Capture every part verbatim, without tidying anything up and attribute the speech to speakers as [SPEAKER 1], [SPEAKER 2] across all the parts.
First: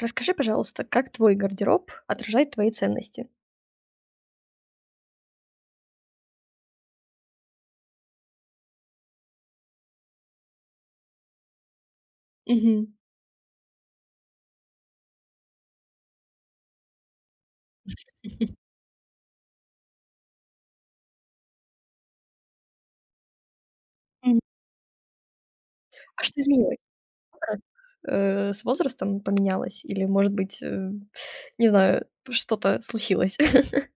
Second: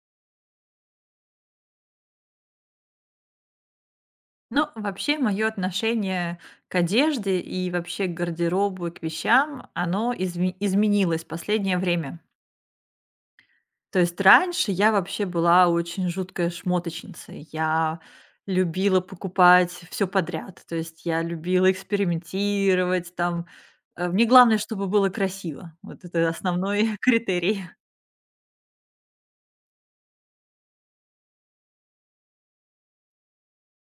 [SPEAKER 1] Расскажи, пожалуйста, как твой гардероб отражает твои ценности?
[SPEAKER 2] Ну, вообще, мое отношение к одежде и вообще к гардеробу и к вещам, оно изме- изменилось в последнее время.
[SPEAKER 1] Мгм.
[SPEAKER 2] То есть раньше я вообще была очень жуткая шмоточница. Я любила покупать все подряд. То есть я любила экспериментировать там. Э, Мне
[SPEAKER 1] М.
[SPEAKER 2] главное, чтобы было красиво. Вот
[SPEAKER 1] А
[SPEAKER 2] это
[SPEAKER 1] что изменилось?
[SPEAKER 2] основной
[SPEAKER 1] Как,
[SPEAKER 2] критерий.
[SPEAKER 1] э, с возрастом поменялось? Или, может быть, э, не знаю, что-то случилось?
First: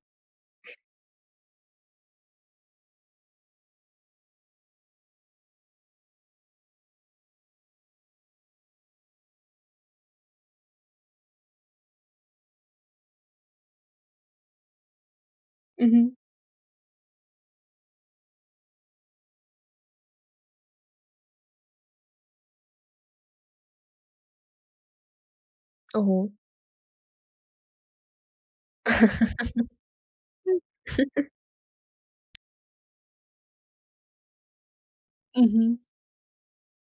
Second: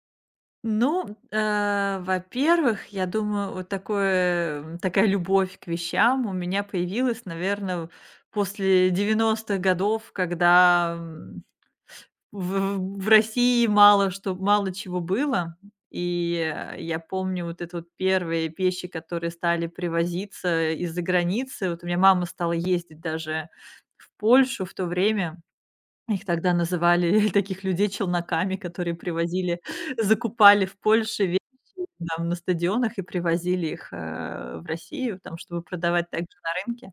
[SPEAKER 2] Ну, э, во-первых, я думаю, вот такое, такая любовь к вещам у меня появилась, наверное, после девяностых годов, когда м, в, в России мало что, мало чего было.
[SPEAKER 1] Мгм.
[SPEAKER 2] И э, я помню вот это вот первые вещи, которые стали привозиться из-за границы. Вот у меня мама стала ездить даже в Польшу в то время,
[SPEAKER 1] Ого.
[SPEAKER 2] их тогда называли, таких людей, челноками, которые привозили, закупали в Польше вещи там на стадионах и привозили их, э, в Россию, там, чтобы
[SPEAKER 1] Мгм.
[SPEAKER 2] продавать также на рынке.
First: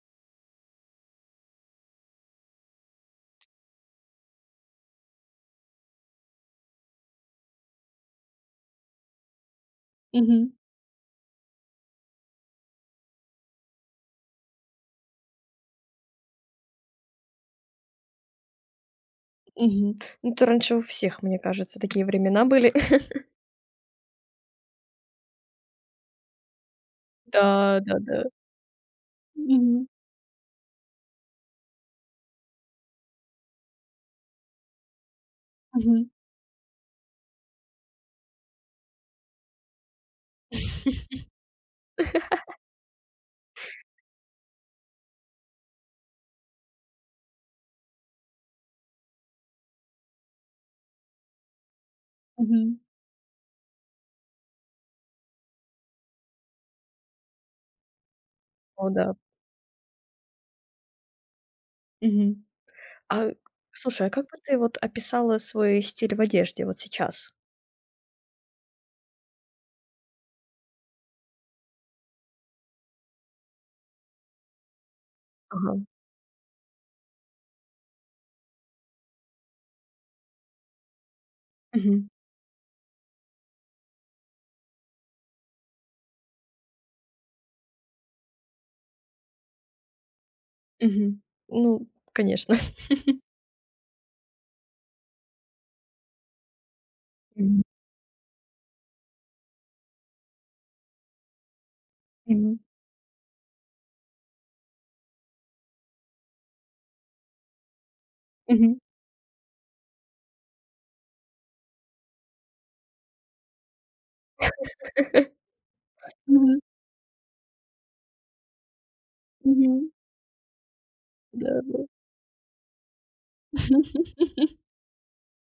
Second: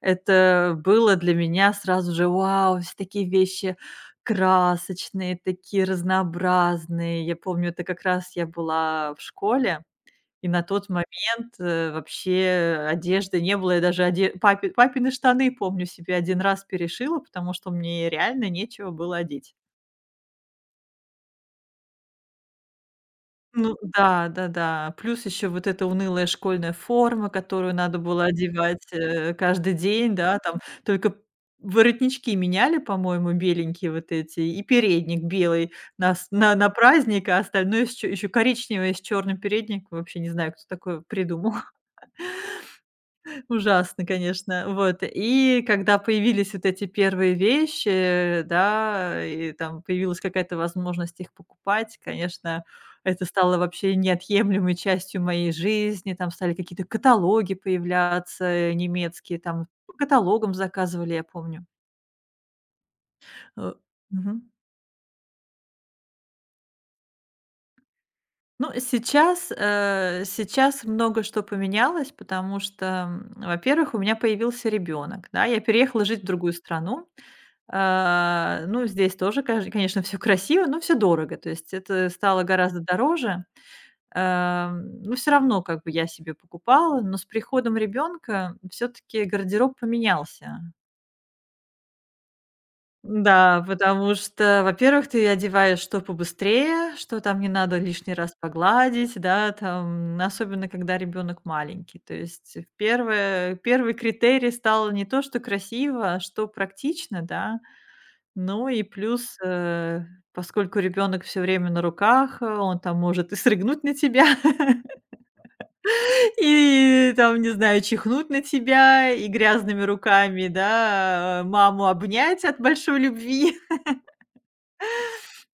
[SPEAKER 2] Это было для меня сразу же: "Вау, все такие вещи красочные, такие разнообразные". Я помню, это как раз я была в школе. И
[SPEAKER 1] Мгм.
[SPEAKER 2] на тот момент, э, вообще одежды не было. Я даже оде папи папины штаны, помню, себе один раз перешила, потому что мне реально нечего было одеть.
[SPEAKER 1] Мгм. Ну, это раньше у всех, мне кажется, такие времена были.
[SPEAKER 2] Ну да, да-да. Плюс еще вот эта унылая школьная форма, которую
[SPEAKER 1] Да,
[SPEAKER 2] надо
[SPEAKER 1] да-да.
[SPEAKER 2] было одевать, э, каждый
[SPEAKER 1] Мгм.
[SPEAKER 2] день, да, там только воротнички меняли, по-моему, беленькие вот эти, и передник белый
[SPEAKER 1] Мгм.
[SPEAKER 2] на с на на праздник, а остальное с еще коричневое с черным передником. Вообще не знаю, кто такое придумал. Ужасно, конечно. Вот. И когда появились вот эти первые вещи, да, и там появилась какая-то возможность их покупать, конечно,
[SPEAKER 1] Мгм.
[SPEAKER 2] это стало вообще неотъемлемой частью моей жизни. Там стали какие-то каталоги появляться, э,
[SPEAKER 1] О да.
[SPEAKER 2] немецкие, там по каталогам заказывали, я помню.
[SPEAKER 1] Мгм. А,
[SPEAKER 2] Э,
[SPEAKER 1] слушай, а как
[SPEAKER 2] Мгм.
[SPEAKER 1] бы ты вот описала свой стиль в одежде вот сейчас?
[SPEAKER 2] Ну, сейчас, э, сейчас много что поменялось, потому что, м, во-первых, у меня появился ребенок, да, я
[SPEAKER 1] Ага.
[SPEAKER 2] переехала жить в другую страну. А, ну, здесь тоже, каж конечно, все красиво, но все дорого, то есть
[SPEAKER 1] Мгм.
[SPEAKER 2] это стало гораздо дороже. Ам, но все равно как бы я себе покупала, но с приходом ребенка все таки гардероб поменялся.
[SPEAKER 1] Мгм. Ну, конечно.
[SPEAKER 2] Да, потому что, во-первых, ты одеваешь что побыстрее, что там не
[SPEAKER 1] Мгм.
[SPEAKER 2] надо лишний раз погладить, да, там, особенно когда ребенок маленький. То есть
[SPEAKER 1] Мгм.
[SPEAKER 2] в первое, первый критерий стал не то, что красиво, а что практично, да. Ну
[SPEAKER 1] Мгм.
[SPEAKER 2] и плюс, э, поскольку ребенок все время на руках, э, он там может и срыгнуть на тебя,
[SPEAKER 1] Мгм.
[SPEAKER 2] и там, не знаю, чихнуть на тебя, и грязными
[SPEAKER 1] Мгм.
[SPEAKER 2] руками, да, а,
[SPEAKER 1] Да,
[SPEAKER 2] маму
[SPEAKER 1] да.
[SPEAKER 2] обнять от большой любви.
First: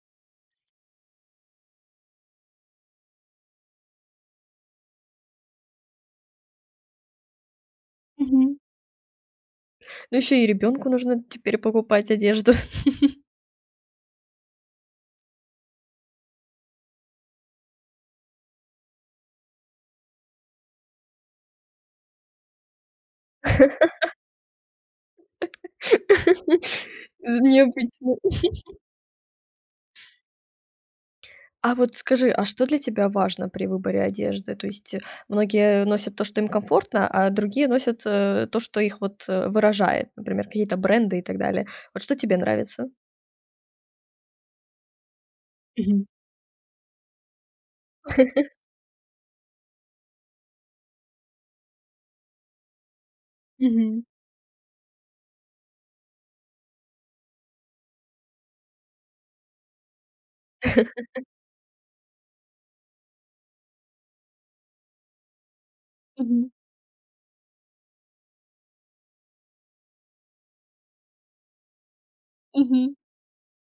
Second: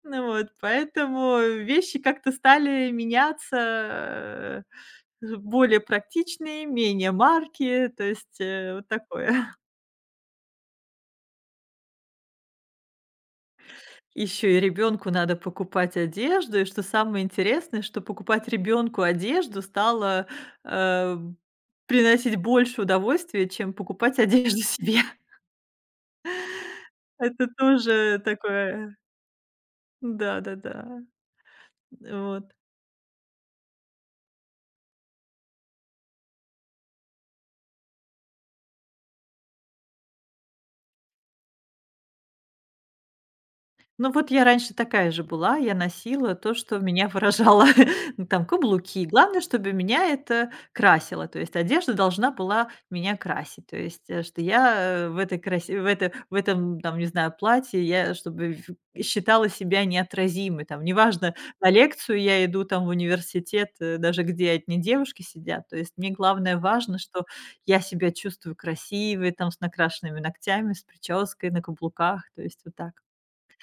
[SPEAKER 2] Ну вот, поэтому вещи как-то стали меняться, э, более практичные, менее марки, то есть,
[SPEAKER 1] Мгм.
[SPEAKER 2] э, вот такое.
[SPEAKER 1] Ну, еще и ребенку нужно теперь покупать одежду.
[SPEAKER 2] Еще и ребенку надо покупать одежду, и что самое интересное, что покупать ребенку одежду стало, э, приносить больше удовольствия, чем покупать одежду себе. Это
[SPEAKER 1] Необычно.
[SPEAKER 2] тоже такое да-да-да,
[SPEAKER 1] А вот скажи, а
[SPEAKER 2] вот.
[SPEAKER 1] что для тебя важно при выборе одежды? То есть, э, многие носят то, что им комфортно, а другие носят, э, то, что их вот, э, выражает, например, какие-то бренды и так далее. Вот что тебе нравится?
[SPEAKER 2] Ну, вот я раньше такая же была. Я
[SPEAKER 1] Мгм.
[SPEAKER 2] носила то, что меня выражало, ну, там, каблуки. Главное, чтобы меня это красило. То есть одежда должна была меня красить. То
[SPEAKER 1] Мгм.
[SPEAKER 2] есть, э, что я, э, в этой красе в это в этом, там, не знаю, платье, я чтобы в считала себя неотразимой. Там, неважно, на лекцию я иду, там, в университет, э, даже где одни девушки сидят. То есть мне
[SPEAKER 1] Мгм.
[SPEAKER 2] главное важно, что я себя чувствую красивой, там, с накрашенными ногтями, с прической, на каблуках. То есть вот так.
[SPEAKER 1] Мгм.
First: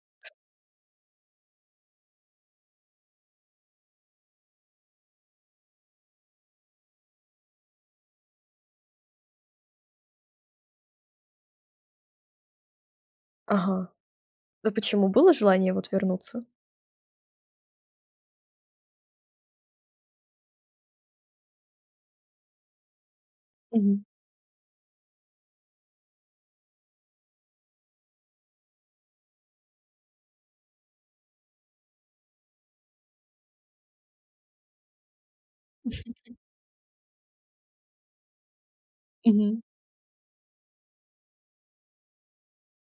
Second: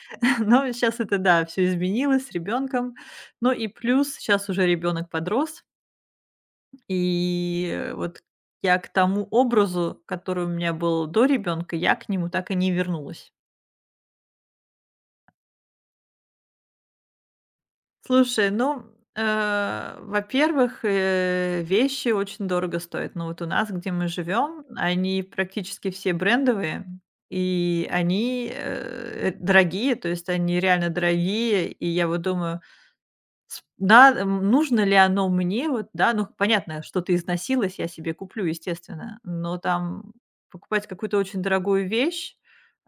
[SPEAKER 2] Но сейчас это, да, все изменилось с ребенком. Ну и плюс сейчас уже ребенок подрос, и вот я к тому образу, который у меня был до ребенка, я к нему так и не вернулась.
[SPEAKER 1] Ага. А почему? Было желание вот вернуться?
[SPEAKER 2] Слушай, ну, э, во-первых, э, вещи очень дорого стоят. Но вот у нас, где
[SPEAKER 1] Мгм.
[SPEAKER 2] мы живем, они практически все брендовые, и они, э, дорогие, то есть они реально дорогие. И я вот думаю, С да, м, нужно ли оно мне, вот, да. Ну, понятно, что-то из я себе куплю, естественно, но
[SPEAKER 1] Мгм.
[SPEAKER 2] там покупать какую-то очень дорогую вещь,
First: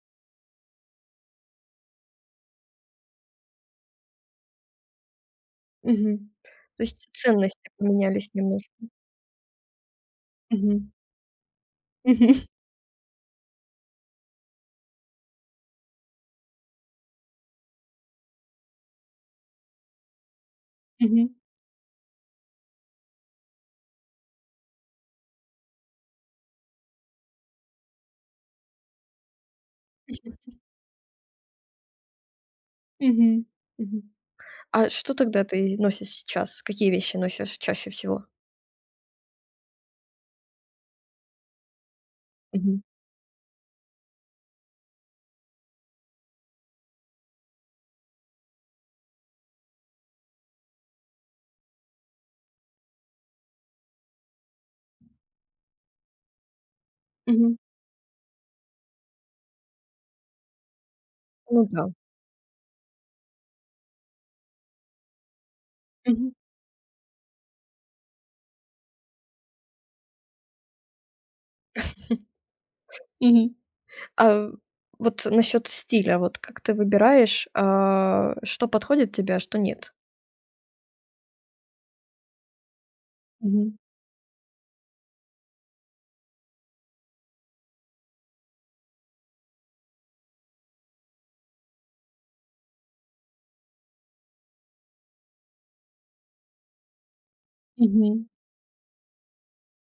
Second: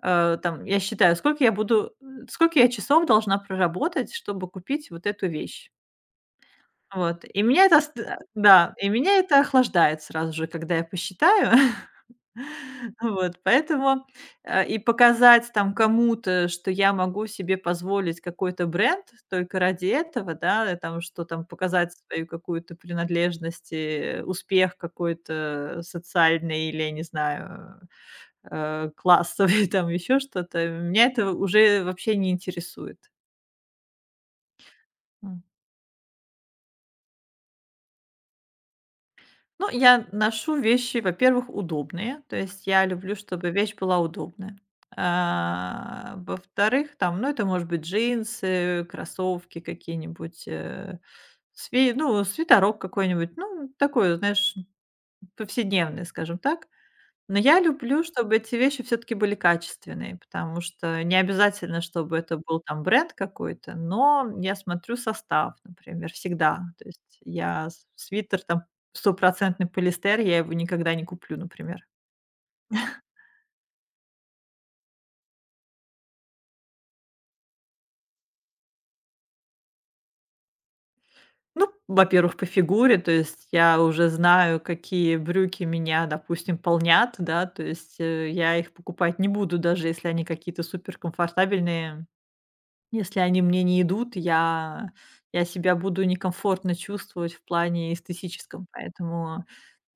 [SPEAKER 2] э, там, я считаю, сколько я буду э, сколько я часов должна проработать, чтобы купить вот эту вещь.
[SPEAKER 1] Мгм. То есть
[SPEAKER 2] Вот, и
[SPEAKER 1] ценности
[SPEAKER 2] меня это ст
[SPEAKER 1] поменялись немнож
[SPEAKER 2] да, и меня это охлаждает сразу же, когда я
[SPEAKER 1] Мгм.
[SPEAKER 2] посчитаю.
[SPEAKER 1] Мгм.
[SPEAKER 2] Вот, поэтому, э, и показать там кому-то, что я могу себе позволить какой-то бренд только ради этого, да, э, там, что
[SPEAKER 1] Мгм.
[SPEAKER 2] там показать свою какую-то принадлежность, и успех какой-то социальный или, я не знаю, э, классовый, там еще что-то, меня это уже вообще не интересует.
[SPEAKER 1] Мгм. Мгм. А что тогда ты носишь сейчас? Какие вещи носишь чаще всего?
[SPEAKER 2] Ну, я ношу вещи, во-первых, удобные. То есть
[SPEAKER 1] Мгм.
[SPEAKER 2] я люблю, чтобы вещь была удобная. А, во-вторых, там, ну, это может быть джинсы, кроссовки какие-нибудь, э, сви ну, свитерок какой-нибудь. Ну, такой, знаешь, повседневный, скажем так. Но
[SPEAKER 1] Мгм.
[SPEAKER 2] я люблю, чтобы эти вещи все таки были качественные, потому что не
[SPEAKER 1] Ну
[SPEAKER 2] обязательно,
[SPEAKER 1] да.
[SPEAKER 2] чтобы это был там бренд какой-то, но я смотрю состав, например,
[SPEAKER 1] Мгм.
[SPEAKER 2] всегда. То есть я с свитер там стопроцентный полиэстер, я его никогда не куплю, например.
[SPEAKER 1] Мгм. А вот насчет стиля, вот как ты выбираешь, а, что подходит тебе, а что нет?
[SPEAKER 2] Ну, во-первых, по фигуре, то есть
[SPEAKER 1] Мгм.
[SPEAKER 2] я уже знаю, какие брюки меня, допустим, полнят, да, то есть, э, я их покупать не буду, даже если они какие-то суперкомфортабельные. Если они мне не идут, я я себя буду некомфортно чувствовать в плане
[SPEAKER 1] Мгм.
[SPEAKER 2] эстетическом, поэтому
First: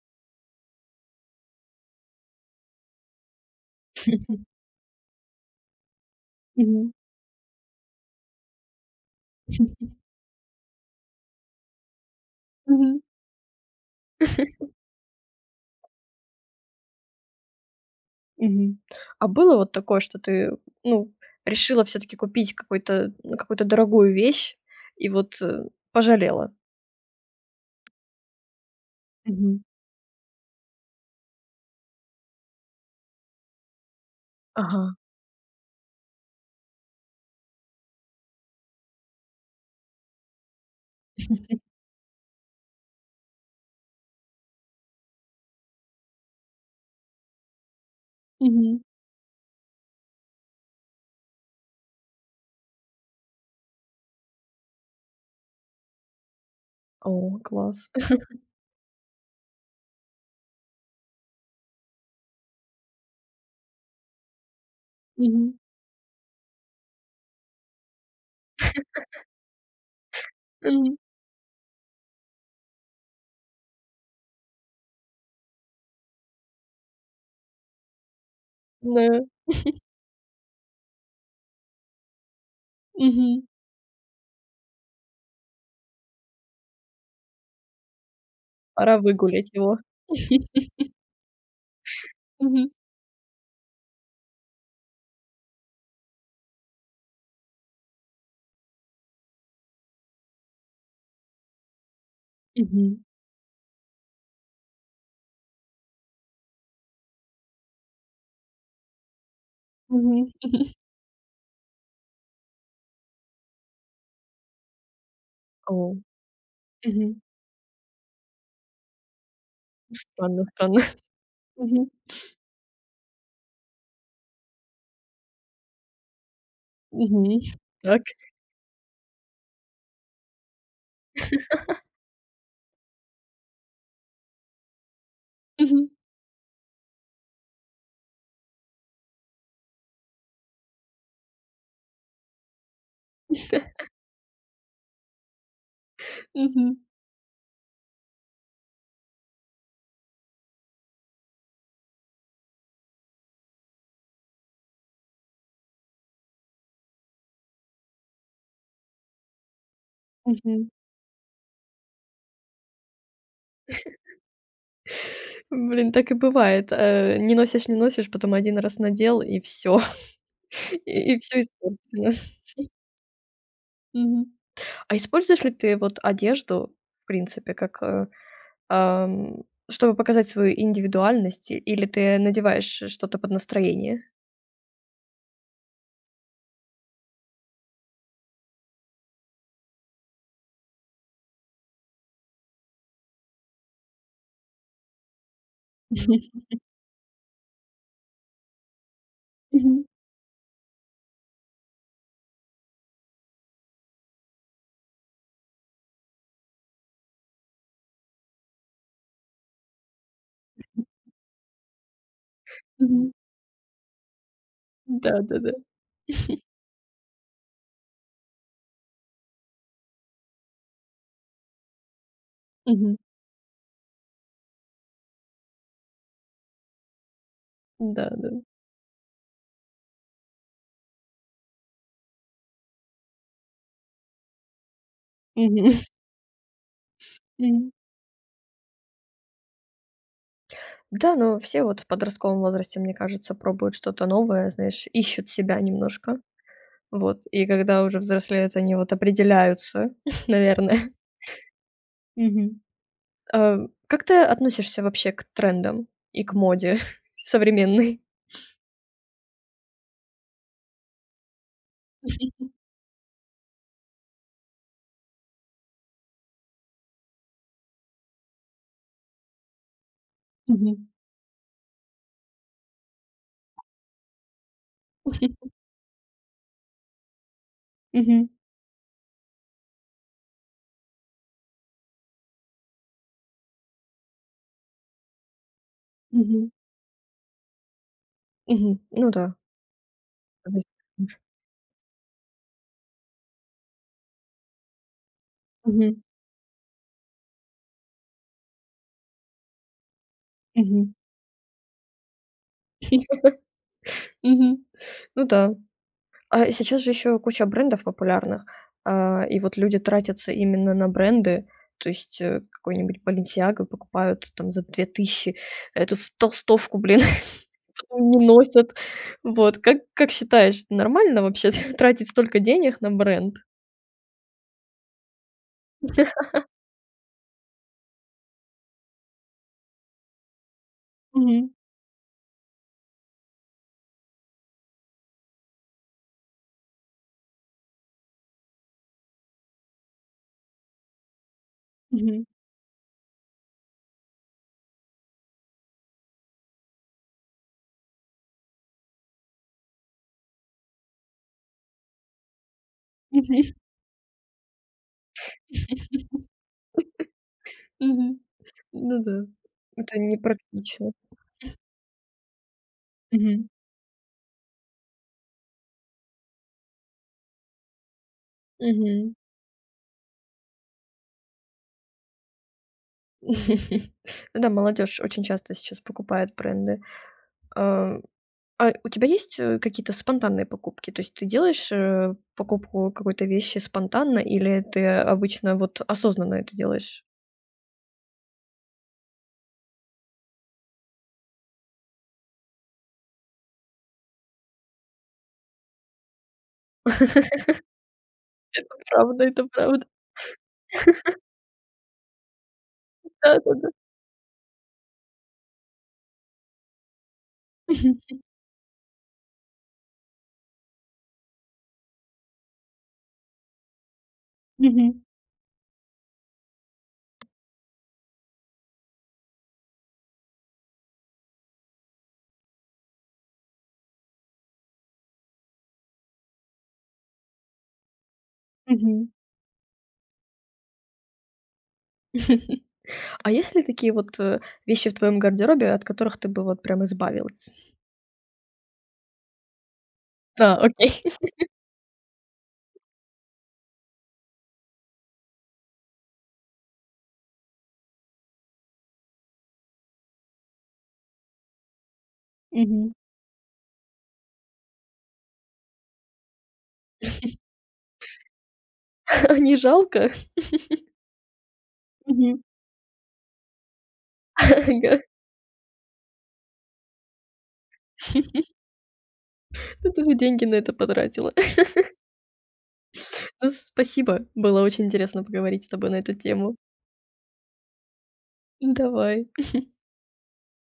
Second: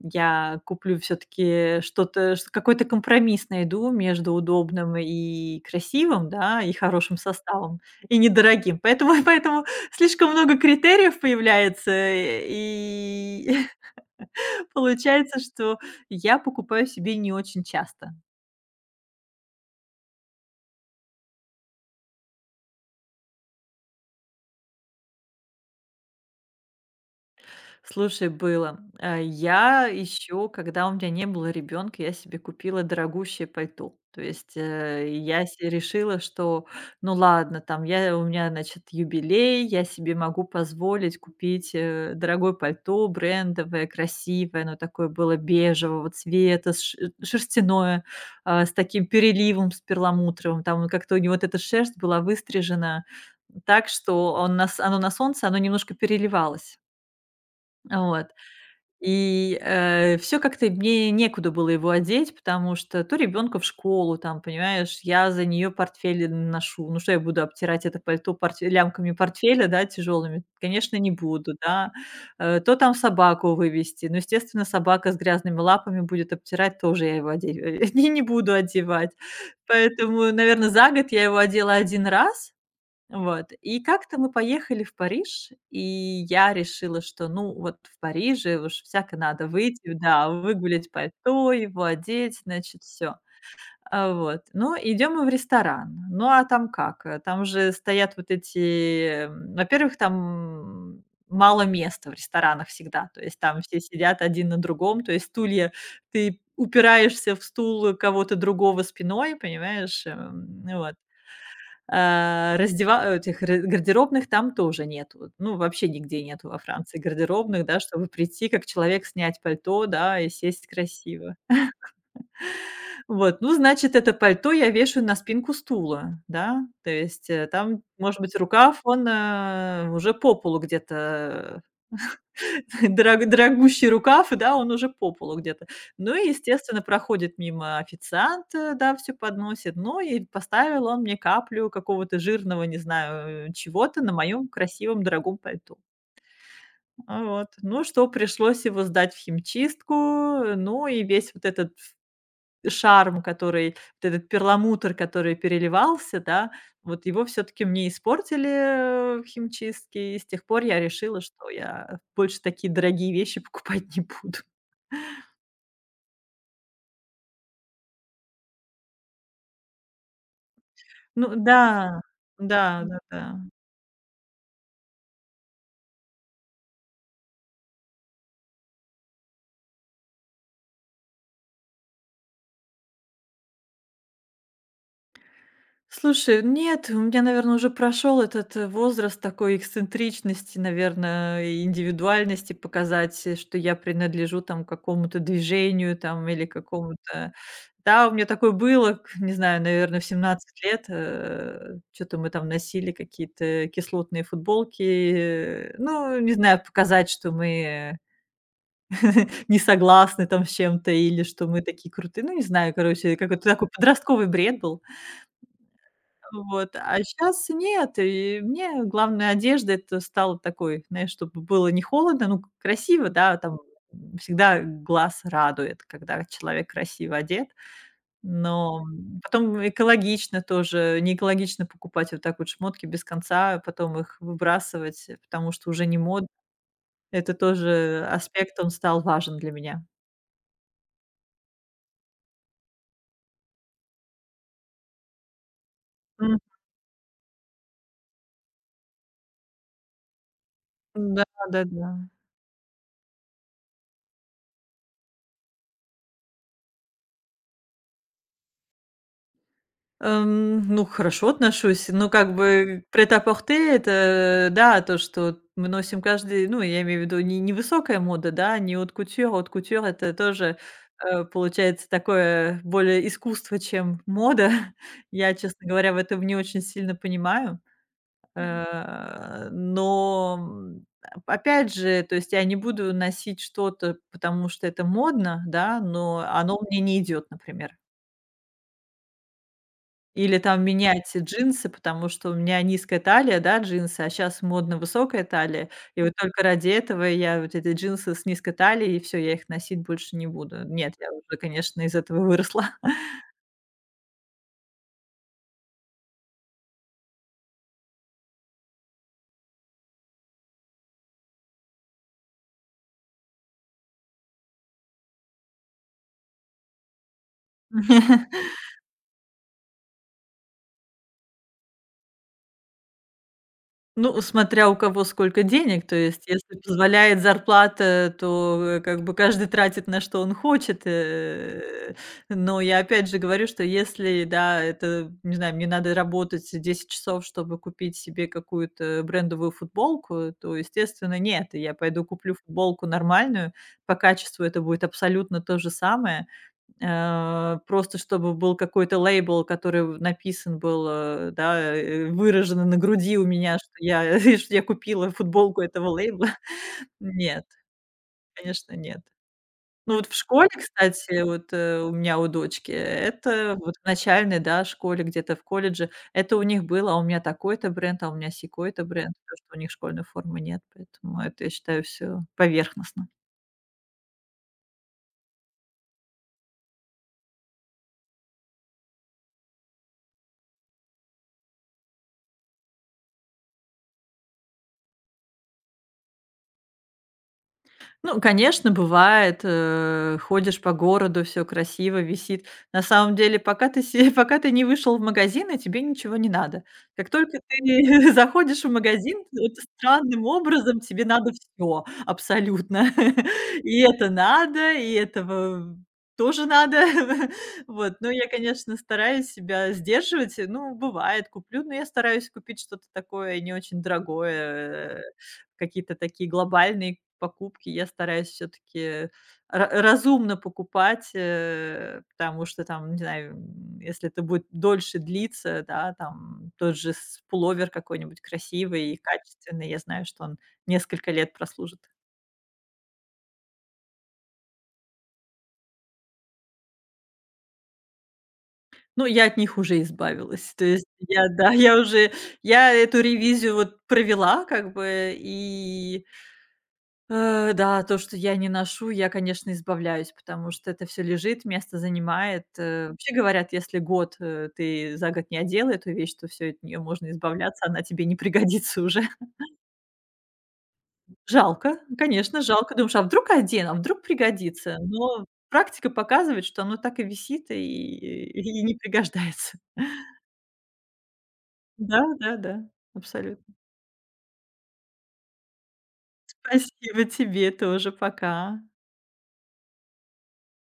[SPEAKER 2] я куплю все таки что-то, ш какой-то компромисс найду между удобным и красивым, да, и
[SPEAKER 1] Мгм.
[SPEAKER 2] хорошим составом, и недорогим. Поэтому поэтому слишком много критериев появляется, э,
[SPEAKER 1] Мгм.
[SPEAKER 2] и получается, что я покупаю себе не очень часто.
[SPEAKER 1] Мгм. А было вот такое, что ты, ну, решила все-таки купить какой-то, ну, какую-то дорогую вещь и вот э, пожалела?
[SPEAKER 2] Слушай, было. А,
[SPEAKER 1] Мгм.
[SPEAKER 2] я еще, когда у меня не было ребенка, я себе купила дорогущее пальто. То есть,
[SPEAKER 1] Ага.
[SPEAKER 2] э, я се решила, что ну ладно, там я у меня, значит, юбилей, я себе могу позволить купить, э, дорогое пальто, брендовое, красивое, оно такое было бежевого цвета, с ше шерстяное, а, с
[SPEAKER 1] Мгм.
[SPEAKER 2] таким переливом, с перламутровым. Там как-то у него вот эта шерсть была выстрижена так, что он на с оно на солнце, оно немножко переливалось.
[SPEAKER 1] О, класс.
[SPEAKER 2] Вот. И все как-то мне некуда было его одеть, потому что то ребенка в школу, там, понимаешь, я за
[SPEAKER 1] Мгм.
[SPEAKER 2] нее портфель ношу. Ну, что я буду обтирать это пальто портфе лямками портфеля, да, тяжелыми, конечно,
[SPEAKER 1] Мгм.
[SPEAKER 2] не буду, да. Э, то там собаку вывести, ну, естественно, собака с грязными лапами будет обтирать, тоже я его оде не не буду одевать.
[SPEAKER 1] Да.
[SPEAKER 2] Поэтому, наверное, за год я его одела один раз.
[SPEAKER 1] Мгм.
[SPEAKER 2] Вот. И как-то мы поехали в Париж, и я решила, что, ну, вот в Париже уж
[SPEAKER 1] Пора
[SPEAKER 2] всяко надо
[SPEAKER 1] выгулять его.
[SPEAKER 2] выйти, да, выгулять пальто, его одеть,
[SPEAKER 1] Мгм.
[SPEAKER 2] значит, все. Вот. Ну, идем мы в ресторан. Ну, а там как? Э, Там же стоят вот эти. м, Во-первых, там мало места в ресторанах
[SPEAKER 1] Мгм.
[SPEAKER 2] всегда. То есть там все сидят один на другом. То есть стулья. Ты упираешься в стул кого-то другого спиной, понимаешь?
[SPEAKER 1] Мгм.
[SPEAKER 2] Эм, Вот. А, раздева этих ра гардеробных там тоже нету. Ну, вообще
[SPEAKER 1] О.
[SPEAKER 2] нигде нету во Франции
[SPEAKER 1] Мгм.
[SPEAKER 2] гардеробных, да, чтобы прийти как человек, снять пальто, да, и
[SPEAKER 1] Странно
[SPEAKER 2] сесть
[SPEAKER 1] странно.
[SPEAKER 2] красиво.
[SPEAKER 1] Мгм.
[SPEAKER 2] Вот, ну, значит, это пальто я вешаю на спинку стула, да, то есть,
[SPEAKER 1] Мгм.
[SPEAKER 2] э, там,
[SPEAKER 1] Так.
[SPEAKER 2] может быть, рукав, он, э, уже по полу где-то. Дорог дорогущий рукав, да, он уже по полу где-то.
[SPEAKER 1] Мгм.
[SPEAKER 2] Ну и, естественно, проходит мимо официант, э, да, все подносит. Ну и поставил он мне каплю какого-то жирного, не знаю, э, чего-то на моем красивом дорогом пальто.
[SPEAKER 1] Мгм.
[SPEAKER 2] А, вот. Ну, что пришлось его сдать в химчистку. э, Ну и весь вот этот шарм, который, вот этот перламутр, который переливался, да, вот его все таки мне испортили, э, в химчистке, и с тех пор
[SPEAKER 1] Мгм.
[SPEAKER 2] я решила, что я больше такие дорогие вещи покупать не буду.
[SPEAKER 1] Блин, так и бывает. Э, не носишь, не носишь, потом один раз надел и всё. И и
[SPEAKER 2] Ну
[SPEAKER 1] всё
[SPEAKER 2] да,
[SPEAKER 1] испортено.
[SPEAKER 2] да-да-да.
[SPEAKER 1] Мгм. А используешь ли ты вот одежду, в принципе, как, э, ам, чтобы показать свою индивидуальность, и- или ты надеваешь что-то под настроение?
[SPEAKER 2] Слушай, нет, у меня, наверное, уже прошел этот э, возраст такой эксцентричности, наверное, индивидуальности показать, э, что я принадлежу там какому-то движению там или какому-то. Да, у меня такое было, к- не знаю,
[SPEAKER 1] Мгм.
[SPEAKER 2] наверное, в семнадцать лет. Что-то мы там носили какие-то кислотные футболки. э, Ну, не знаю, показать, что мы э, не согласны там с чем-то или что мы такие крутые. Ну, не знаю,
[SPEAKER 1] Мгм.
[SPEAKER 2] короче, какой-то такой подростковый бред был.
[SPEAKER 1] Да-да-да.
[SPEAKER 2] Вот, а сейчас нет. И мне главная одежда это стала такой, знаешь, чтобы было не холодно, ну,
[SPEAKER 1] Мгм.
[SPEAKER 2] красиво, да, там всегда глаз радует, когда человек красиво одет.
[SPEAKER 1] Да-да.
[SPEAKER 2] Но, м, потом экологично тоже. Не экологично покупать вот так вот шмотки без конца, потом их выбрасывать, потому что
[SPEAKER 1] Мгм.
[SPEAKER 2] уже не модно. Это
[SPEAKER 1] Мгм.
[SPEAKER 2] тоже аспект, он стал важен для меня.
[SPEAKER 1] Да, но все вот в подростковом возрасте, мне кажется, пробуют что-то новое, знаешь, ищут себя немножко.
[SPEAKER 2] М,
[SPEAKER 1] Вот. И когда уже взрослеют, они вот определяются, наверное.
[SPEAKER 2] да-да-да.
[SPEAKER 1] Мгм. А, как ты относишься вообще к трендам и к моде современной?
[SPEAKER 2] Эм, ну, хорошо отношусь. Ну, как бы прет-а-порте- это, да, то, что мы носим каждый ну, я имею в виду, не не высокая мода, да, не от кутюр, от кутюр это тоже,
[SPEAKER 1] Мгм.
[SPEAKER 2] э, получается такое более искусство, чем мода. Я, честно говоря, в этом не очень сильно понимаю.
[SPEAKER 1] Мгм.
[SPEAKER 2] Э, но, м, опять же, то есть я не буду носить что-то, потому что это модно, да, но
[SPEAKER 1] Мгм.
[SPEAKER 2] оно мне не идет, например.
[SPEAKER 1] Мгм. Ну да.
[SPEAKER 2] Или там
[SPEAKER 1] То
[SPEAKER 2] менять джинсы, потому что у меня низкая талия, да, джинсы, а сейчас модно высокая талия. И
[SPEAKER 1] Мгм.
[SPEAKER 2] вот только ради этого я вот эти джинсы с низкой талией, и все, я их носить больше не буду. Нет,
[SPEAKER 1] Мгм.
[SPEAKER 2] я уже, конечно, из этого выросла.
[SPEAKER 1] Мгм. Ну да. А сейчас же еще куча брендов популярных, а, и вот люди тратятся именно на бренды. То есть, э, какой-нибудь Balenciaga покупают там за две тысячи эту ф толстовку, блин, потом не носят. Вот. Как как считаешь, нормально вообще тратить столько денег на бренд?
[SPEAKER 2] Ну, смотря у кого сколько денег, то есть, если позволяет зарплата, то, э, как бы каждый тратит на что он хочет.
[SPEAKER 1] Мгм.
[SPEAKER 2] Э, но я опять же говорю, что если, да, это, не знаю, мне надо работать 10 часов, чтобы купить себе какую-то брендовую футболку, то, естественно, нет. Я пойду
[SPEAKER 1] Мгм.
[SPEAKER 2] куплю футболку нормальную, по качеству это будет абсолютно то же самое. Э, просто чтобы был какой-то лейбл, который в написан был, э, да, э, выражено на груди у
[SPEAKER 1] Мгм.
[SPEAKER 2] меня, что я что я купила футболку этого лейбла. Нет,
[SPEAKER 1] Мгм.
[SPEAKER 2] конечно,
[SPEAKER 1] Ну
[SPEAKER 2] нет.
[SPEAKER 1] да.
[SPEAKER 2] Ну,
[SPEAKER 1] Это
[SPEAKER 2] вот в школе,
[SPEAKER 1] непрактично.
[SPEAKER 2] кстати, вот, э, у меня у дочки,
[SPEAKER 1] Мгм.
[SPEAKER 2] это вот в начальной, да, школе, где-то в колледже, это у них было: "А у меня такой-то бренд, а у меня сякой-то бренд".
[SPEAKER 1] Мгм.
[SPEAKER 2] Потому что у них школьной формы нет, поэтому это, я считаю, все поверхностно.
[SPEAKER 1] Ну да, молодежь очень часто сейчас покупает бренды. А А у тебя есть, э, какие-то спонтанные покупки? То есть ты делаешь, э, покупку какой-то вещи спонтанно или ты обычно вот осознанно это делаешь?
[SPEAKER 2] Ну, конечно, бывает, э, ходишь по городу, все красиво висит. На самом деле, пока ты се пока ты не вышел в магазин, и тебе ничего не надо. Как только ты заходишь в магазин,
[SPEAKER 1] Правда, это
[SPEAKER 2] вот
[SPEAKER 1] правда.
[SPEAKER 2] странным образом тебе надо все абсолютно.
[SPEAKER 1] Да-да-да.
[SPEAKER 2] И это надо, и этого тоже надо. Вот, но
[SPEAKER 1] Мгм.
[SPEAKER 2] я, конечно, стараюсь себя сдерживать. Ну, бывает, куплю, но я стараюсь купить что-то такое не очень
[SPEAKER 1] Мгм.
[SPEAKER 2] дорогое. Какие-то такие глобальные покупки я стараюсь все таки разумно покупать, э, потому что там, не знаю, м, если это будет дольше длиться, да, там тот же с пуловер какой-нибудь красивый и
[SPEAKER 1] Мгм.
[SPEAKER 2] качественный, я знаю, что он несколько лет прослужит.
[SPEAKER 1] А есть ли такие вот, э, вещи в твоем гардеробе, от которых ты бы вот прям избавилась?
[SPEAKER 2] Ну, я от них уже избавилась.
[SPEAKER 1] Да,
[SPEAKER 2] То есть
[SPEAKER 1] окей.
[SPEAKER 2] я, да, я уже я эту ревизию вот провела как бы и. Э, да, то, что я не ношу, я, конечно, избавляюсь, потому что это все лежит, место занимает. Э,
[SPEAKER 1] Мгм.
[SPEAKER 2] вообще говорят, если год, э, ты за год не одела эту вещь, то все от нее можно избавляться, она тебе не пригодится уже.
[SPEAKER 1] Не жалко?
[SPEAKER 2] Жалко, конечно,
[SPEAKER 1] Мгм.
[SPEAKER 2] жалко. Думаешь, а вдруг одену, а вдруг пригодится?
[SPEAKER 1] Ага.
[SPEAKER 2] Но практика показывает, что оно так и висит и и не пригождается.
[SPEAKER 1] Ну, ты же деньги на это потратила.
[SPEAKER 2] Да, да, да,
[SPEAKER 1] Ну,
[SPEAKER 2] абсолютно.
[SPEAKER 1] спасибо, было очень интересно поговорить с тобой на эту тему.
[SPEAKER 2] Спасибо тебе тоже. Пока.
[SPEAKER 1] Давай.